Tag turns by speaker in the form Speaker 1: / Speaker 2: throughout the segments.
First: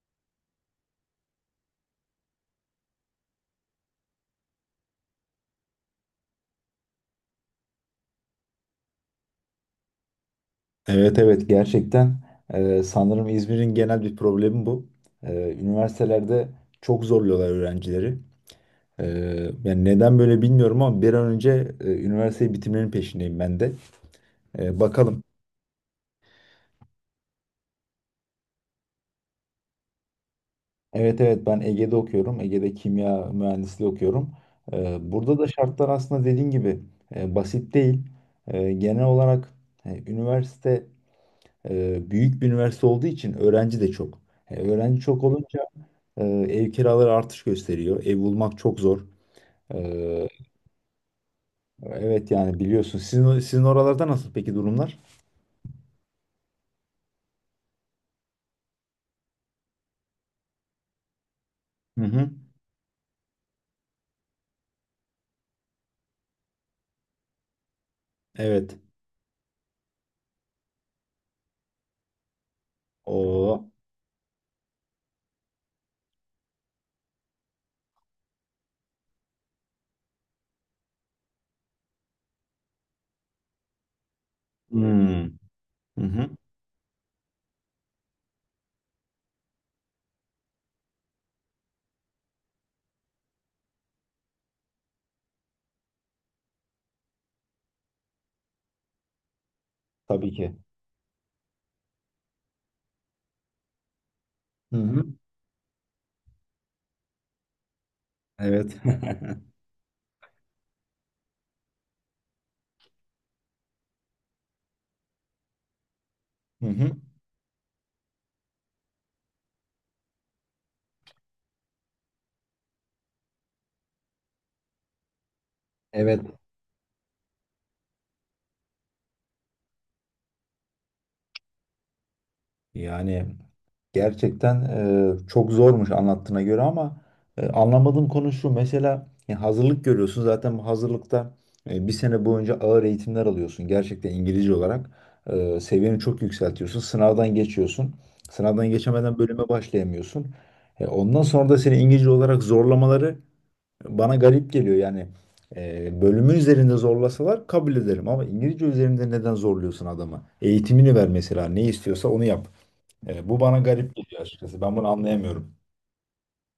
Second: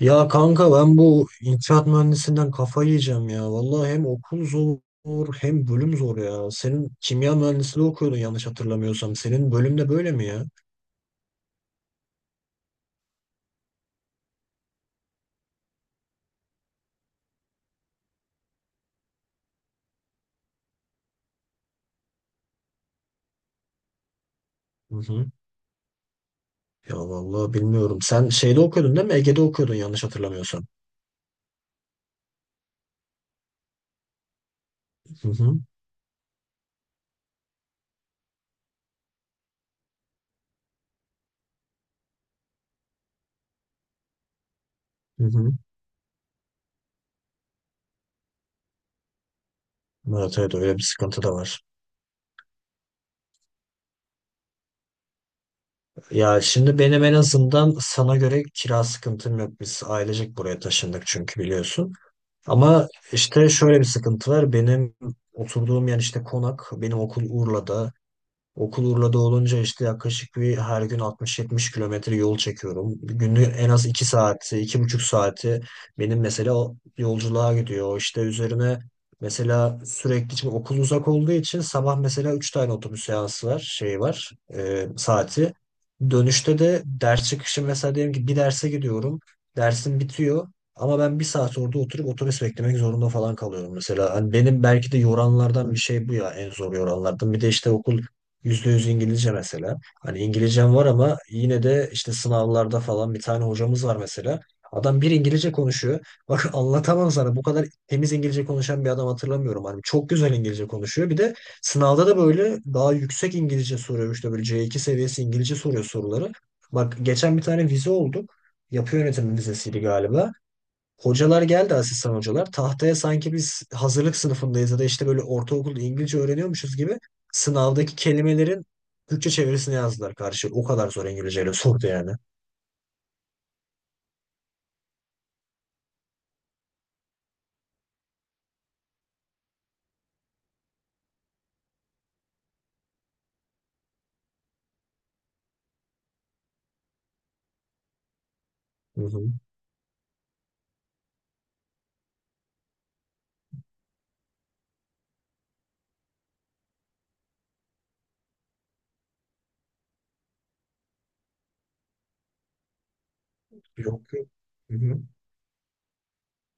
Speaker 1: Ya kanka ben bu inşaat mühendisinden kafayı yiyeceğim ya. Vallahi hem okul zor hem bölüm zor ya. Senin kimya mühendisliği okuyordun yanlış hatırlamıyorsam. Senin bölüm de böyle mi ya?
Speaker 2: Evet, evet, gerçekten sanırım İzmir'in genel bir problemi bu. Üniversitelerde çok zorluyorlar öğrencileri. Yani neden böyle bilmiyorum ama bir an önce üniversiteyi bitirmenin peşindeyim ben de.
Speaker 1: Hı
Speaker 2: Bakalım.
Speaker 1: hı. Ya vallahi bilmiyorum. Sen şeyde okuyordun değil mi? Ege'de okuyordun yanlış hatırlamıyorsam.
Speaker 2: Evet, evet, ben Ege'de okuyorum. Ege'de kimya mühendisliği okuyorum.
Speaker 1: Hı
Speaker 2: Burada da
Speaker 1: hı.
Speaker 2: şartlar aslında dediğin gibi basit değil. Genel olarak e, üniversite büyük bir üniversite olduğu için öğrenci de çok. Öğrenci çok
Speaker 1: Hı hı.
Speaker 2: olunca Ee, ev kiraları artış gösteriyor. Ev bulmak çok zor. Ee,
Speaker 1: Evet evet, öyle bir sıkıntı da var.
Speaker 2: evet, yani biliyorsun. Sizin oralarda nasıl peki durumlar?
Speaker 1: Ya şimdi benim en azından sana göre kira sıkıntım yok. Biz ailecek buraya taşındık çünkü biliyorsun.
Speaker 2: Hı hı.
Speaker 1: Ama işte şöyle bir sıkıntı var. Benim oturduğum yer işte konak. Benim okul Urla'da.
Speaker 2: Evet.
Speaker 1: Okul Urla'da olunca işte yaklaşık bir her gün 60-70 kilometre yol çekiyorum. Günlük en
Speaker 2: O.
Speaker 1: az 2 saati, 2,5 saati benim mesela o yolculuğa gidiyor. O İşte üzerine mesela sürekli şimdi okul uzak olduğu için sabah mesela 3 tane otobüs seansı var, şey var,
Speaker 2: Hmm.
Speaker 1: saati.
Speaker 2: Hı hı.
Speaker 1: Dönüşte de ders çıkışı mesela diyelim ki bir derse gidiyorum. Dersim bitiyor. Ama ben bir saat orada oturup otobüs beklemek zorunda falan kalıyorum mesela. Hani benim belki de yoranlardan bir şey bu ya, en zor yoranlardan. Bir de işte okul yüzde yüz İngilizce mesela. Hani
Speaker 2: Tabii ki.
Speaker 1: İngilizcem var ama yine de işte sınavlarda falan bir tane hocamız var mesela.
Speaker 2: Hı
Speaker 1: Adam
Speaker 2: hı.
Speaker 1: bir İngilizce konuşuyor. Bak anlatamam sana, bu kadar temiz İngilizce
Speaker 2: Evet.
Speaker 1: konuşan bir adam hatırlamıyorum. Hani çok güzel İngilizce konuşuyor. Bir de sınavda da böyle daha yüksek İngilizce soruyor. İşte böyle C2 seviyesi İngilizce soruyor soruları.
Speaker 2: Hı hı.
Speaker 1: Bak geçen bir tane vize olduk. Yapı yönetimi vizesiydi galiba. Hocalar geldi, asistan hocalar. Tahtaya sanki biz hazırlık sınıfındayız ya da işte böyle ortaokulda İngilizce
Speaker 2: Evet.
Speaker 1: öğreniyormuşuz gibi sınavdaki kelimelerin Türkçe çevirisini yazdılar karşı. O kadar zor İngilizceyle sordu yani.
Speaker 2: Yani gerçekten çok zormuş anlattığına göre ama anlamadığım konu şu. Mesela ya hazırlık görüyorsun. Zaten bu hazırlıkta bir sene boyunca ağır eğitimler alıyorsun. Gerçekten İngilizce olarak seviyeni çok yükseltiyorsun. Sınavdan geçiyorsun. Sınavdan
Speaker 1: Hı
Speaker 2: geçemeden
Speaker 1: hı.
Speaker 2: bölüme başlayamıyorsun. Ondan sonra da seni İngilizce olarak zorlamaları bana garip geliyor. Yani bölümü üzerinde zorlasalar kabul ederim. Ama İngilizce üzerinde neden zorluyorsun adamı? Eğitimini ver mesela. Ne istiyorsa onu yap. Bu bana garip
Speaker 1: Yok
Speaker 2: geliyor
Speaker 1: yok.
Speaker 2: açıkçası. Ben
Speaker 1: Hı
Speaker 2: bunu
Speaker 1: hı.
Speaker 2: anlayamıyorum.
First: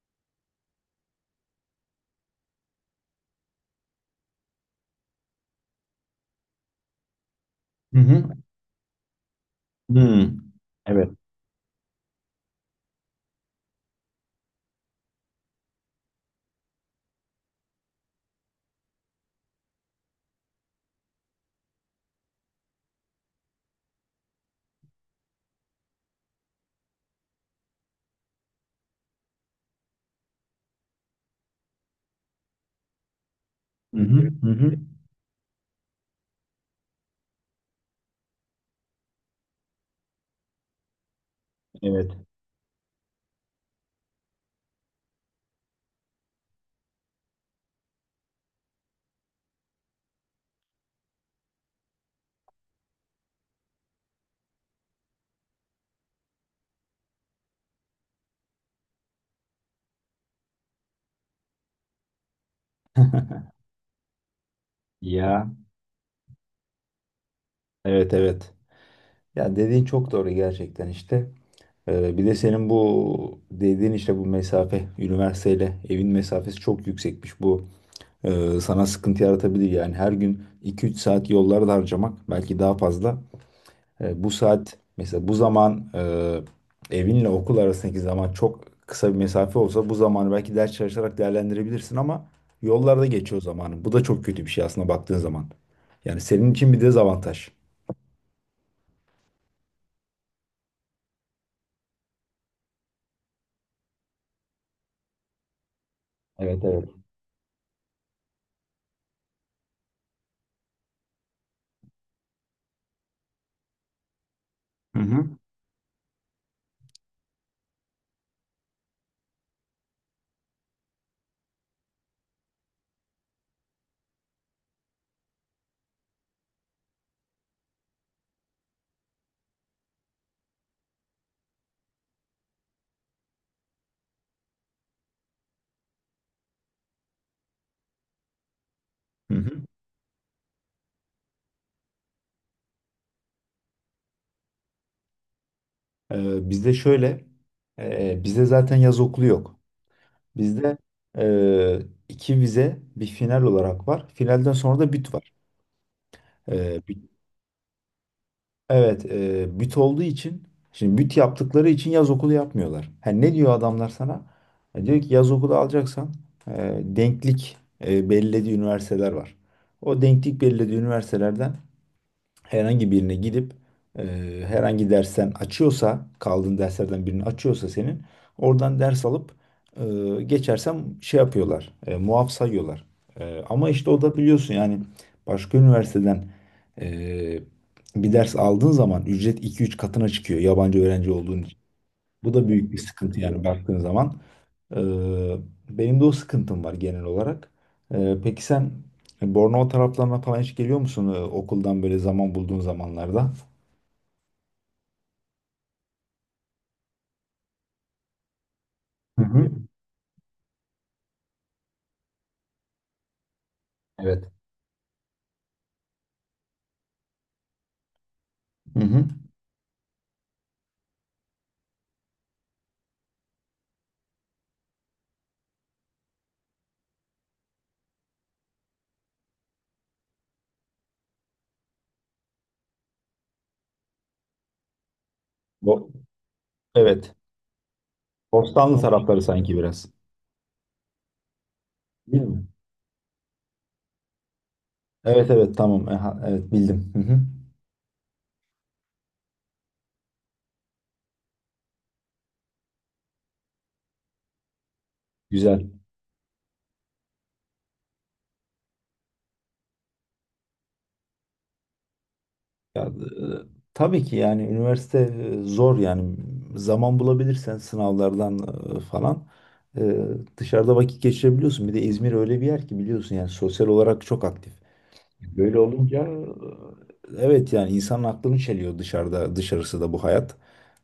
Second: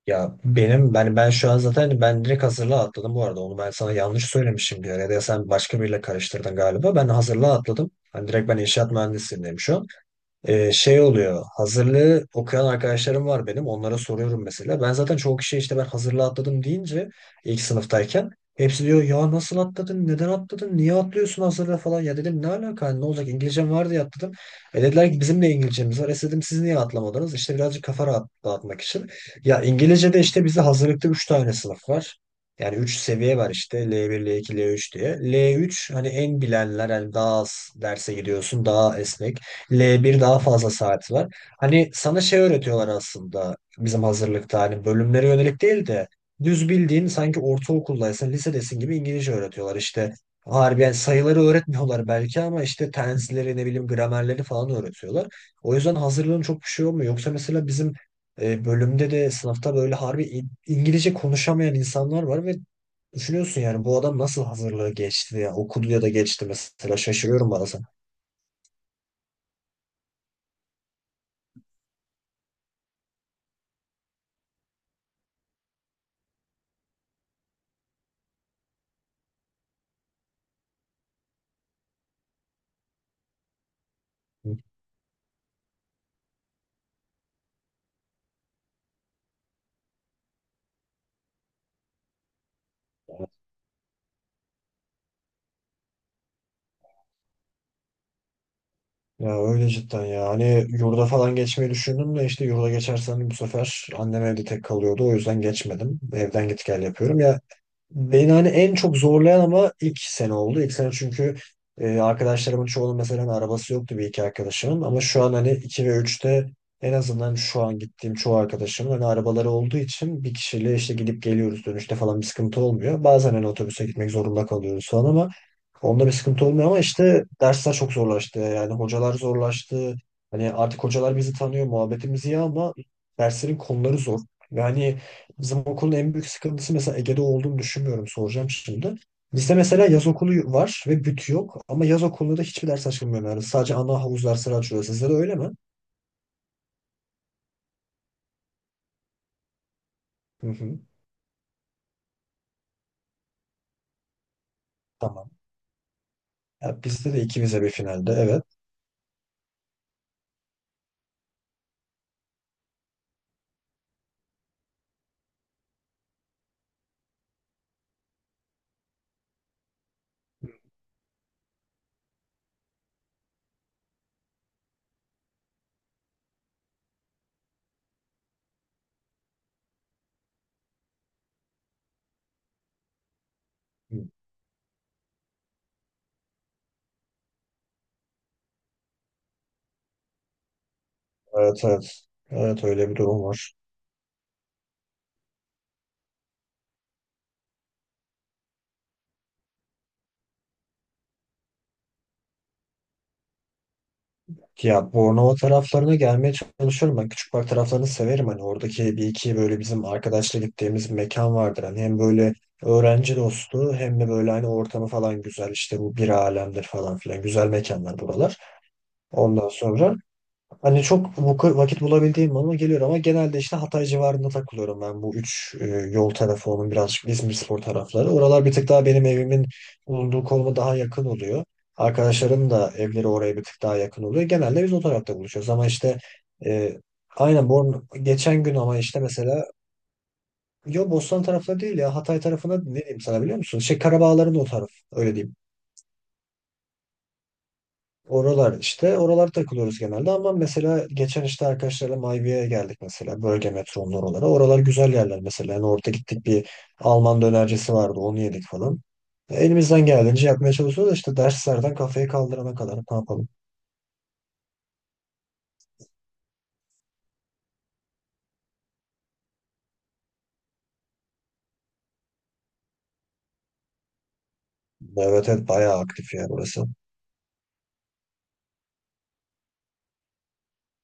Speaker 1: Ya benim ben şu an zaten ben direkt hazırlığa atladım bu arada. Onu ben sana yanlış söylemişim diyor. Ya da sen başka biriyle karıştırdın galiba. Ben hazırlığa atladım.
Speaker 2: Hı hı.
Speaker 1: Hani direkt ben inşaat mühendisliğindeyim şu an.
Speaker 2: Hmm.
Speaker 1: Şey
Speaker 2: Evet.
Speaker 1: oluyor. Hazırlığı okuyan arkadaşlarım var benim. Onlara soruyorum mesela. Ben zaten çoğu kişiye işte ben hazırlığı atladım deyince ilk sınıftayken hepsi diyor ya nasıl atladın? Neden atladın? Niye atlıyorsun hazırlığı falan? Ya dedim, ne alaka? Hani ne olacak? İngilizcem var diye atladım. E dediler ki bizim de İngilizcemiz var. E dedim siz niye atlamadınız? İşte birazcık kafa rahat, dağıtmak için. Ya İngilizce'de işte bizde hazırlıkta 3 tane sınıf var. Yani 3 seviye var işte,
Speaker 2: Hı
Speaker 1: L1,
Speaker 2: hı. Hı
Speaker 1: L2,
Speaker 2: hı.
Speaker 1: L3 diye. L3 hani en bilenler, hani daha az derse gidiyorsun, daha esnek. L bir daha fazla saat var. Hani
Speaker 2: Evet.
Speaker 1: sana şey öğretiyorlar aslında, bizim hazırlıkta hani bölümlere yönelik değil de düz bildiğin sanki ortaokuldaysın, lisedesin gibi İngilizce öğretiyorlar. İşte harbiden sayıları öğretmiyorlar belki ama işte tensleri ne bileyim, gramerleri falan öğretiyorlar. O yüzden hazırlığın çok bir şey olmuyor. Yoksa mesela bizim bölümde de sınıfta böyle harbi İngilizce konuşamayan insanlar var ve düşünüyorsun yani bu adam nasıl hazırlığı geçti
Speaker 2: Ya.
Speaker 1: ya, okudu ya da geçti mesela, şaşırıyorum bazen.
Speaker 2: Evet, evet. Ya dediğin çok doğru gerçekten işte. Bir de senin bu dediğin işte bu mesafe, üniversiteyle evin mesafesi çok yüksekmiş. Bu sana sıkıntı yaratabilir yani. Her gün iki üç saat yollarda harcamak, belki daha fazla. Bu saat mesela, bu zaman, evinle okul arasındaki zaman çok kısa bir mesafe olsa bu zamanı belki ders çalışarak değerlendirebilirsin ama yollarda geçiyor zamanı. Bu da çok kötü bir şey aslında baktığın zaman. Yani senin için bir dezavantaj.
Speaker 1: Ya öyle cidden ya. Hani yurda falan geçmeyi düşündüm de işte yurda geçersem bu sefer annem evde tek kalıyordu. O yüzden geçmedim. Evden
Speaker 2: Evet,
Speaker 1: git gel
Speaker 2: evet.
Speaker 1: yapıyorum. Ya beni hani en çok zorlayan ama ilk sene oldu. İlk sene çünkü arkadaşlarımın çoğunun mesela hani arabası yoktu, bir iki arkadaşımın.
Speaker 2: Hı
Speaker 1: Ama şu an
Speaker 2: hı.
Speaker 1: hani 2 ve üçte en azından şu an gittiğim çoğu arkadaşımın hani arabaları olduğu için bir kişiyle işte gidip geliyoruz, dönüşte falan bir sıkıntı olmuyor. Bazen hani otobüse gitmek zorunda kalıyoruz falan ama onda bir sıkıntı olmuyor, ama işte dersler çok zorlaştı. Yani hocalar zorlaştı. Hani artık hocalar bizi tanıyor, muhabbetimiz iyi ama derslerin konuları zor. Yani bizim okulun en büyük sıkıntısı mesela Ege'de olduğunu düşünmüyorum. Soracağım şimdi.
Speaker 2: Hı
Speaker 1: Bizde
Speaker 2: hı.
Speaker 1: mesela yaz okulu var ve büt yok. Ama yaz okulunda da hiçbir ders açılmıyor. Yani sadece ana havuz dersleri açılıyor. Sizde de öyle mi?
Speaker 2: Bizde şöyle, bizde zaten yaz okulu yok.
Speaker 1: Hı
Speaker 2: Bizde
Speaker 1: hı.
Speaker 2: e, iki vize bir final olarak var. Finalden sonra da büt
Speaker 1: Tamam.
Speaker 2: var. E,
Speaker 1: Ya bizde de ikimize bir finalde. Evet.
Speaker 2: Evet, büt olduğu için, şimdi büt yaptıkları için yaz okulu yapmıyorlar. Ha, ne diyor adamlar sana? Diyor ki yaz okulu alacaksan denklik belirlediği üniversiteler var. O denklik belirlediği üniversitelerden herhangi birine gidip e, herhangi dersten açıyorsa, kaldığın derslerden birini açıyorsa senin oradan ders alıp e, geçersem şey yapıyorlar, muaf sayıyorlar. Ama işte
Speaker 1: Hı.
Speaker 2: o da biliyorsun yani başka üniversiteden e, bir ders aldığın zaman ücret iki üç katına çıkıyor yabancı öğrenci olduğun için.
Speaker 1: Evet evet.
Speaker 2: Bu da
Speaker 1: Evet
Speaker 2: büyük bir
Speaker 1: öyle bir
Speaker 2: sıkıntı
Speaker 1: durum
Speaker 2: yani
Speaker 1: var.
Speaker 2: baktığın zaman. Ee, Benim de o sıkıntım var genel olarak. Peki sen Bornova taraflarına falan hiç geliyor musun? Okuldan böyle zaman bulduğun zamanlarda?
Speaker 1: Ya Bornova taraflarına gelmeye çalışıyorum. Ben Küçükbay taraflarını severim. Hani oradaki bir
Speaker 2: Hı
Speaker 1: iki
Speaker 2: hı.
Speaker 1: böyle bizim arkadaşla gittiğimiz mekan vardır. Hani hem böyle öğrenci dostu hem de
Speaker 2: Evet.
Speaker 1: böyle hani ortamı falan güzel. İşte bu bir alemdir falan filan. Güzel mekanlar buralar.
Speaker 2: Hı hı.
Speaker 1: Ondan sonra hani çok vakit bulabildiğim bana geliyor ama genelde işte Hatay civarında takılıyorum, ben bu üç yol tarafı onun birazcık İzmirspor tarafları. Oralar bir tık daha benim evimin bulunduğu konuma daha yakın oluyor. Arkadaşlarım da evleri oraya bir tık daha yakın oluyor. Genelde biz o tarafta buluşuyoruz ama
Speaker 2: Bo-
Speaker 1: işte e,
Speaker 2: evet.
Speaker 1: aynen. Geçen gün ama
Speaker 2: Bostanlı
Speaker 1: işte
Speaker 2: tarafları
Speaker 1: mesela
Speaker 2: sanki biraz.
Speaker 1: yo, Bostan tarafları değil ya, Hatay
Speaker 2: Değil mi?
Speaker 1: tarafına ne diyeyim sana, biliyor musun? Şey, Karabağların o taraf, öyle
Speaker 2: Evet,
Speaker 1: diyeyim.
Speaker 2: evet, tamam. Aha, evet, bildim. Hı hı.
Speaker 1: Oralar işte, oralar takılıyoruz genelde ama mesela geçen işte arkadaşlarla Mayviye'ye geldik mesela, bölge metronun oralara. Oralar güzel yerler mesela.
Speaker 2: Güzel.
Speaker 1: Yani orada gittik, bir Alman dönercisi vardı, onu yedik falan. Elimizden geldiğince yapmaya çalışıyoruz da işte derslerden kafayı kaldırana kadar
Speaker 2: Ya,
Speaker 1: ne yapalım.
Speaker 2: tabii ki yani üniversite zor yani. Zaman bulabilirsen sınavlardan e, falan e, dışarıda vakit geçirebiliyorsun. Bir de İzmir öyle bir yer ki biliyorsun, yani sosyal olarak çok aktif.
Speaker 1: Evet evet,
Speaker 2: Böyle
Speaker 1: bayağı
Speaker 2: olunca
Speaker 1: aktif ya burası.
Speaker 2: evet, yani insanın aklını çeliyor dışarıda, dışarısı da bu hayat.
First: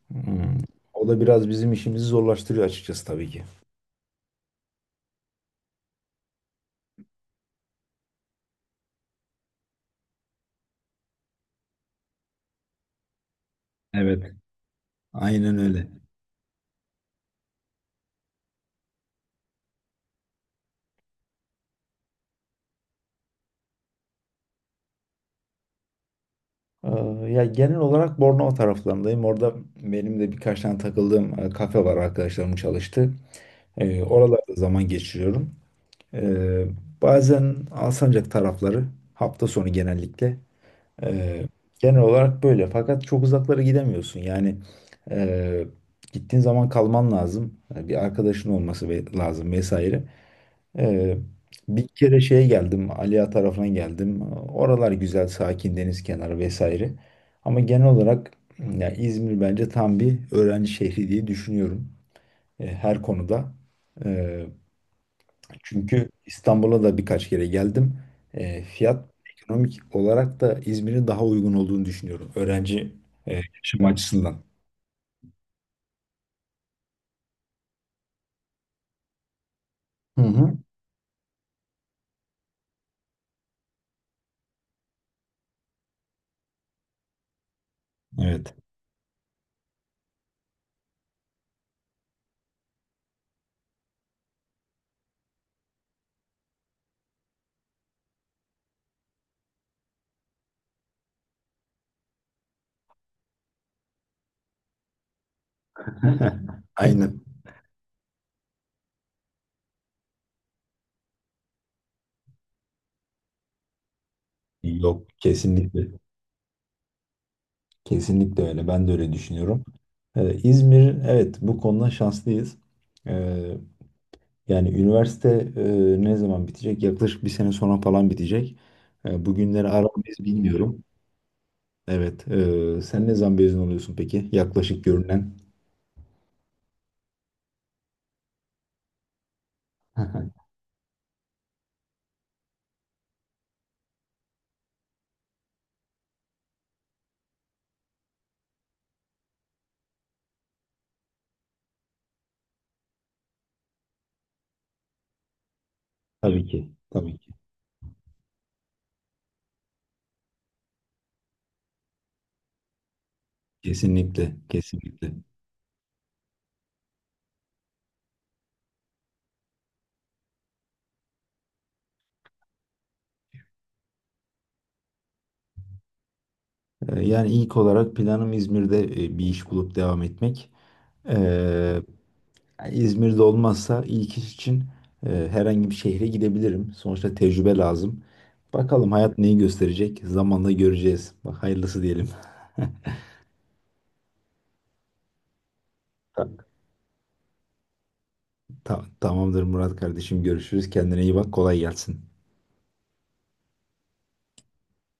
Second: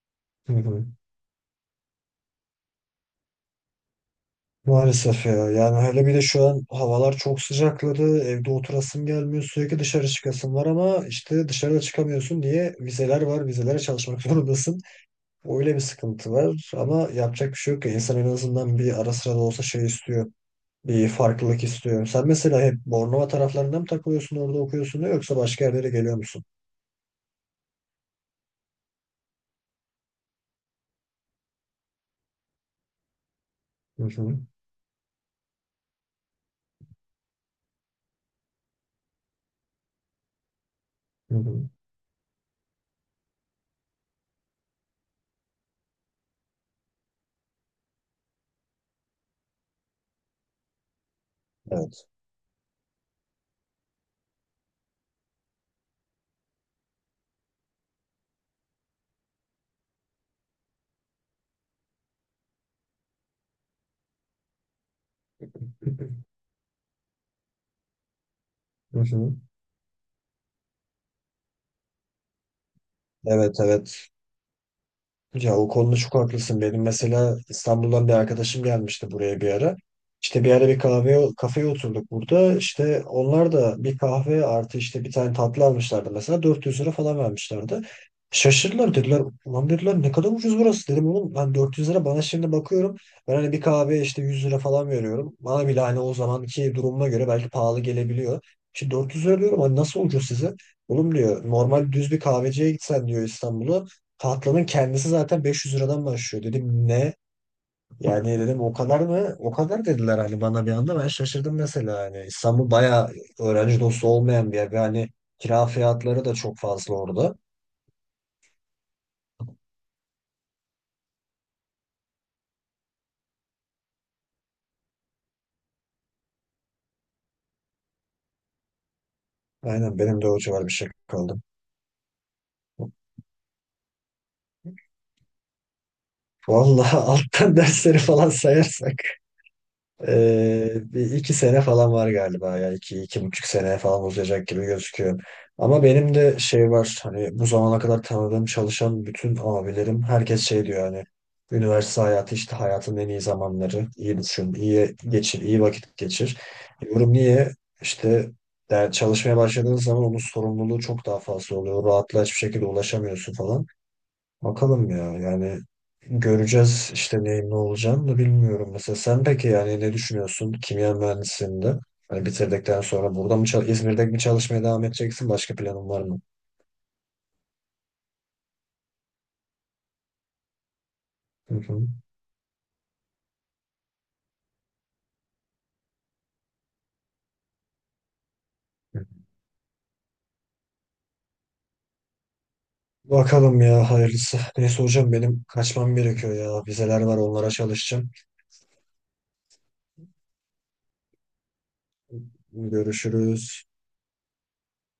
Speaker 2: Hmm.
Speaker 1: Hı hı.
Speaker 2: O da biraz bizim işimizi zorlaştırıyor açıkçası tabii ki.
Speaker 1: Maalesef ya, yani hele bir de şu an havalar çok sıcakladı, evde oturasım gelmiyor, sürekli dışarı çıkasım var ama işte dışarıda çıkamıyorsun diye, vizeler var, vizelere çalışmak
Speaker 2: Evet,
Speaker 1: zorundasın.
Speaker 2: aynen
Speaker 1: Öyle bir
Speaker 2: öyle.
Speaker 1: sıkıntı var ama yapacak bir şey yok ya. İnsan en azından bir ara sıra da olsa şey istiyor. Bir farklılık istiyor. Sen mesela hep Bornova taraflarında mı takılıyorsun orada okuyorsun da, yoksa başka yerlere geliyor musun?
Speaker 2: Ya genel olarak Bornova taraflarındayım. Orada benim de birkaç tane takıldığım kafe var, arkadaşlarım çalıştı.
Speaker 1: Hı hı.
Speaker 2: Oralarda zaman geçiriyorum. Ee, Bazen Alsancak tarafları, hafta sonu genellikle.
Speaker 1: Hı
Speaker 2: Ee,
Speaker 1: hı.
Speaker 2: Genel olarak böyle. Fakat çok uzaklara gidemiyorsun. Yani e, gittiğin zaman kalman lazım. Yani bir arkadaşın olması lazım vesaire. Ee, Bir
Speaker 1: Evet.
Speaker 2: kere şeye geldim, Aliya tarafına geldim. Oralar güzel, sakin, deniz kenarı vesaire. Ama genel olarak ya, İzmir bence tam bir öğrenci şehri diye düşünüyorum. Her konuda. Çünkü İstanbul'a da birkaç kere geldim.
Speaker 1: Hı
Speaker 2: Fiyat,
Speaker 1: hı.
Speaker 2: ekonomik olarak da İzmir'in daha uygun olduğunu düşünüyorum. Öğrenci
Speaker 1: Evet
Speaker 2: yaşam
Speaker 1: evet.
Speaker 2: açısından.
Speaker 1: Ya o konuda çok haklısın. Benim mesela İstanbul'dan bir arkadaşım gelmişti buraya bir ara.
Speaker 2: Hı
Speaker 1: İşte bir
Speaker 2: hı.
Speaker 1: ara bir kahve kafeye oturduk burada. İşte onlar da bir kahve artı işte bir tane tatlı almışlardı mesela, 400 lira falan vermişlerdi.
Speaker 2: Evet.
Speaker 1: Şaşırdılar, dediler ulan, dediler ne kadar ucuz burası. Dedim oğlum ben 400 lira bana şimdi bakıyorum. Ben hani bir kahve işte 100 lira falan veriyorum. Bana bile hani o zamanki durumuma göre belki pahalı gelebiliyor. İşte 400 lira diyorum, hani nasıl ucuz size? Oğlum diyor normal düz bir kahveciye gitsen diyor İstanbul'a, tatlının kendisi zaten 500 liradan başlıyor. Dedim ne?
Speaker 2: Aynen.
Speaker 1: Yani dedim o kadar mı? O kadar dediler hani bana, bir anda ben şaşırdım mesela hani. İstanbul bayağı öğrenci dostu olmayan bir yer. Ve
Speaker 2: Yok,
Speaker 1: hani kira
Speaker 2: kesinlikle.
Speaker 1: fiyatları da çok fazla orada.
Speaker 2: Kesinlikle öyle. Ben de öyle düşünüyorum. İzmir evet, bu konuda şanslıyız. Ee, Yani üniversite e, ne zaman bitecek? Yaklaşık bir sene sonra falan bitecek. Bugünleri
Speaker 1: Aynen,
Speaker 2: aramız
Speaker 1: benim de o civar bir
Speaker 2: bilmiyorum.
Speaker 1: şey kaldım.
Speaker 2: Evet. Sen ne zaman mezun oluyorsun peki? Yaklaşık görünen.
Speaker 1: Vallahi alttan dersleri falan sayarsak. Bir iki sene falan var galiba ya, iki, 2,5 sene falan uzayacak gibi gözüküyor. Ama benim de şey var hani, bu zamana kadar tanıdığım çalışan bütün abilerim, herkes şey diyor hani üniversite hayatı işte hayatın en iyi zamanları, iyi düşün, iyi geçir, iyi vakit geçir.
Speaker 2: Tabii ki,
Speaker 1: Diyorum
Speaker 2: tabii ki.
Speaker 1: niye işte, yani çalışmaya başladığın zaman onun sorumluluğu çok daha fazla oluyor, rahatla hiçbir şekilde ulaşamıyorsun falan.
Speaker 2: Kesinlikle,
Speaker 1: Bakalım ya,
Speaker 2: kesinlikle.
Speaker 1: yani göreceğiz işte neyin ne olacağını da bilmiyorum. Mesela sen peki yani ne düşünüyorsun kimya mühendisliğinde? Hani bitirdikten sonra burada mı İzmir'de mi çalışmaya devam edeceksin? Başka planın var mı?
Speaker 2: Yani ilk olarak planım İzmir'de bir iş bulup devam etmek.
Speaker 1: Hı
Speaker 2: Ee,
Speaker 1: hı.
Speaker 2: Yani İzmir'de olmazsa ilk iş için herhangi bir şehre gidebilirim. Sonuçta tecrübe lazım. Bakalım, hayat neyi gösterecek? Zamanla göreceğiz. Bak, hayırlısı diyelim.
Speaker 1: Bakalım ya, hayırlısı. Neyse hocam benim kaçmam gerekiyor
Speaker 2: Ta-
Speaker 1: ya. Vizeler var, onlara çalışacağım.
Speaker 2: Tamamdır Murat kardeşim. Görüşürüz. Kendine iyi bak. Kolay gelsin.
Speaker 1: Görüşürüz.